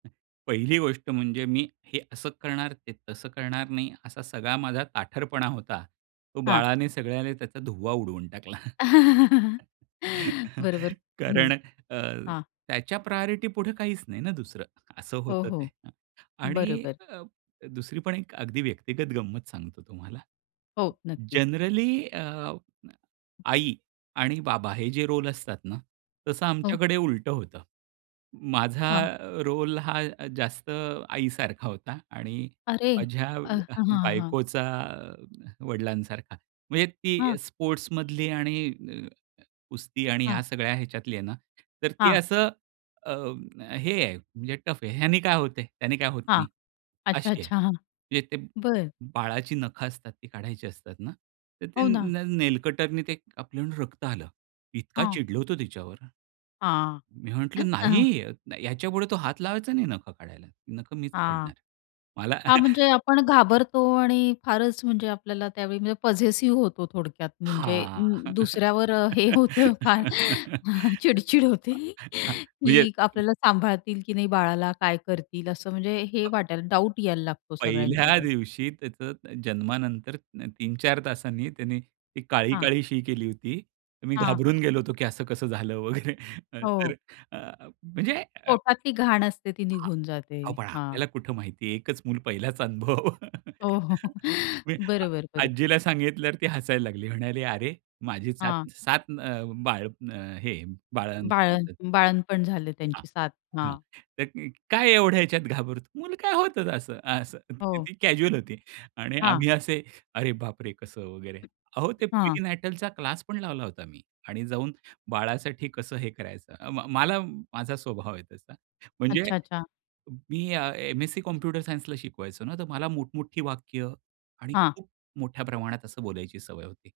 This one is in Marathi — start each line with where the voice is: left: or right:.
right: पहिली गोष्ट म्हणजे मी हे असं करणार ते तसं करणार नाही असा सगळा माझा ताठरपणा होता. तो
left: हां.
right: बाळाने सगळ्यांनी त्याचा धुव्वा उडवून टाकला.
left: बरोबर. हं.
right: कारण अ,
left: हां.
right: त्याच्या प्रायोरिटी पुढे काहीच नाही ना दुसरं. असं
left: हो,
right: होतं ते.
left: हो.
right: आणि
left: बरोबर.
right: अ, दुसरी पण एक अगदी व्यक्तिगत गंमत सांगतो तुम्हाला
left: हो, नक्कीच.
right: जनरली अ, आई आणि बाबा हे जे रोल असतात ना तसं
left: हो.
right: आमच्याकडे उलटं होतं. माझा
left: हां.
right: रोल हा जास्त आई सारखा होता आणि
left: अरे!
right: माझ्या
left: अ, हां, हां.
right: बायकोचा वडिलांसारखा. म्हणजे
left: हां.
right: ती स्पोर्ट्समधली आणि अ, कुस्ती आणि ह्या
left: हां.
right: सगळ्या ह्याच्यातली आहे ना तर ती
left: हां.
right: असं हे आहे म्हणजे टफ आहे. ह्याने काय होतंय त्याने काय होत
left: हां.
right: नाही
left: अच्छा,
right: अशी आहे.
left: अच्छा. हां.
right: म्हणजे ते
left: बरं.
right: बाळाची नखं असतात ती काढायची असतात ना. तर ते
left: हो ना.
right: न नेलकटरने ते कापून रक्त आलं. इतका
left: हां.
right: चिडलो होतो तिच्यावर.
left: हां.
right: मी
left: अ,
right: म्हंटलं
left: हां.
right: नाही याच्यापुढे तू हात लावायचा नाही नखं काढायला. नखं मीच
left: हां.
right: काढणार. मला.
left: हां. म्हणजे आपण घाबरतो आणि फारच म्हणजे आपल्याला त्यावेळी म्हणजे पझेसिव्ह होतो थोडक्यात म्हणजे
right: हां.
left: अं, दुसऱ्यावर हे होतं फार. चिडचिड होते
right: म्हणजे
left: की आपल्याला सांभाळतील, की नाही बाळाला. काय करतील असं म्हणजे हे वाटायला. डाउट यायला लागतो
right: पहिल्या
left: सगळ्यांच्यावर.
right: दिवशी त्याचं जन्मानंत 3-4 तासांनी त्यांनी ती
left: हां.
right: काळी-काळी शी केली होती. मी
left: हां.
right: घाबरून गेलो होतो, की असं कसं झालं वगैरे तर
left: हो.
right: अ, म्हणजे
left: पोटातली घाण असते ती निघून जाते.
right: अहो पण
left: हां.
right: आपल्याला कुठं माहिती आहे. एकच मूल पहिलाच अनुभव.
left: हो, हो.
right: मी
left: बरोबर बरोबर.
right: आजीला सांगितल्यावर ती हसायला लागली. म्हणाली अरे माझी
left: हां.
right: 7-7 अ, बाळं हे बाळंतपण
left: बाळ
right: होते.
left: बाळंतपण झाले
right: हा.
left: त्यांची 7
right: हां.
left: हां.
right: तर काय एवढ्या ह्याच्यात घाबरतो. मुलं काय होत असं. असं
left: हो.
right: ती कॅज्युअल होती आणि
left: हां.
right: आम्ही असे, अरे बाप रे! कसं वगैरे. अहो ते
left: हां.
right: प्रीनेटलचा क्लास पण लावला होता मी आणि जाऊन बाळासाठी कसं हे करायचं. अं, मला माझा स्वभाव आहे तसा. म्हणजे
left: अच्छा, अच्छा.
right: मी एम-एस-सी कॉम्प्युटर सायन्स ला शिकवायचो ना तर मला मोठमोठी वाक्य आणि
left: हां.
right: खूप मोठ्या प्रमाणात असं बोलायची सवय होती.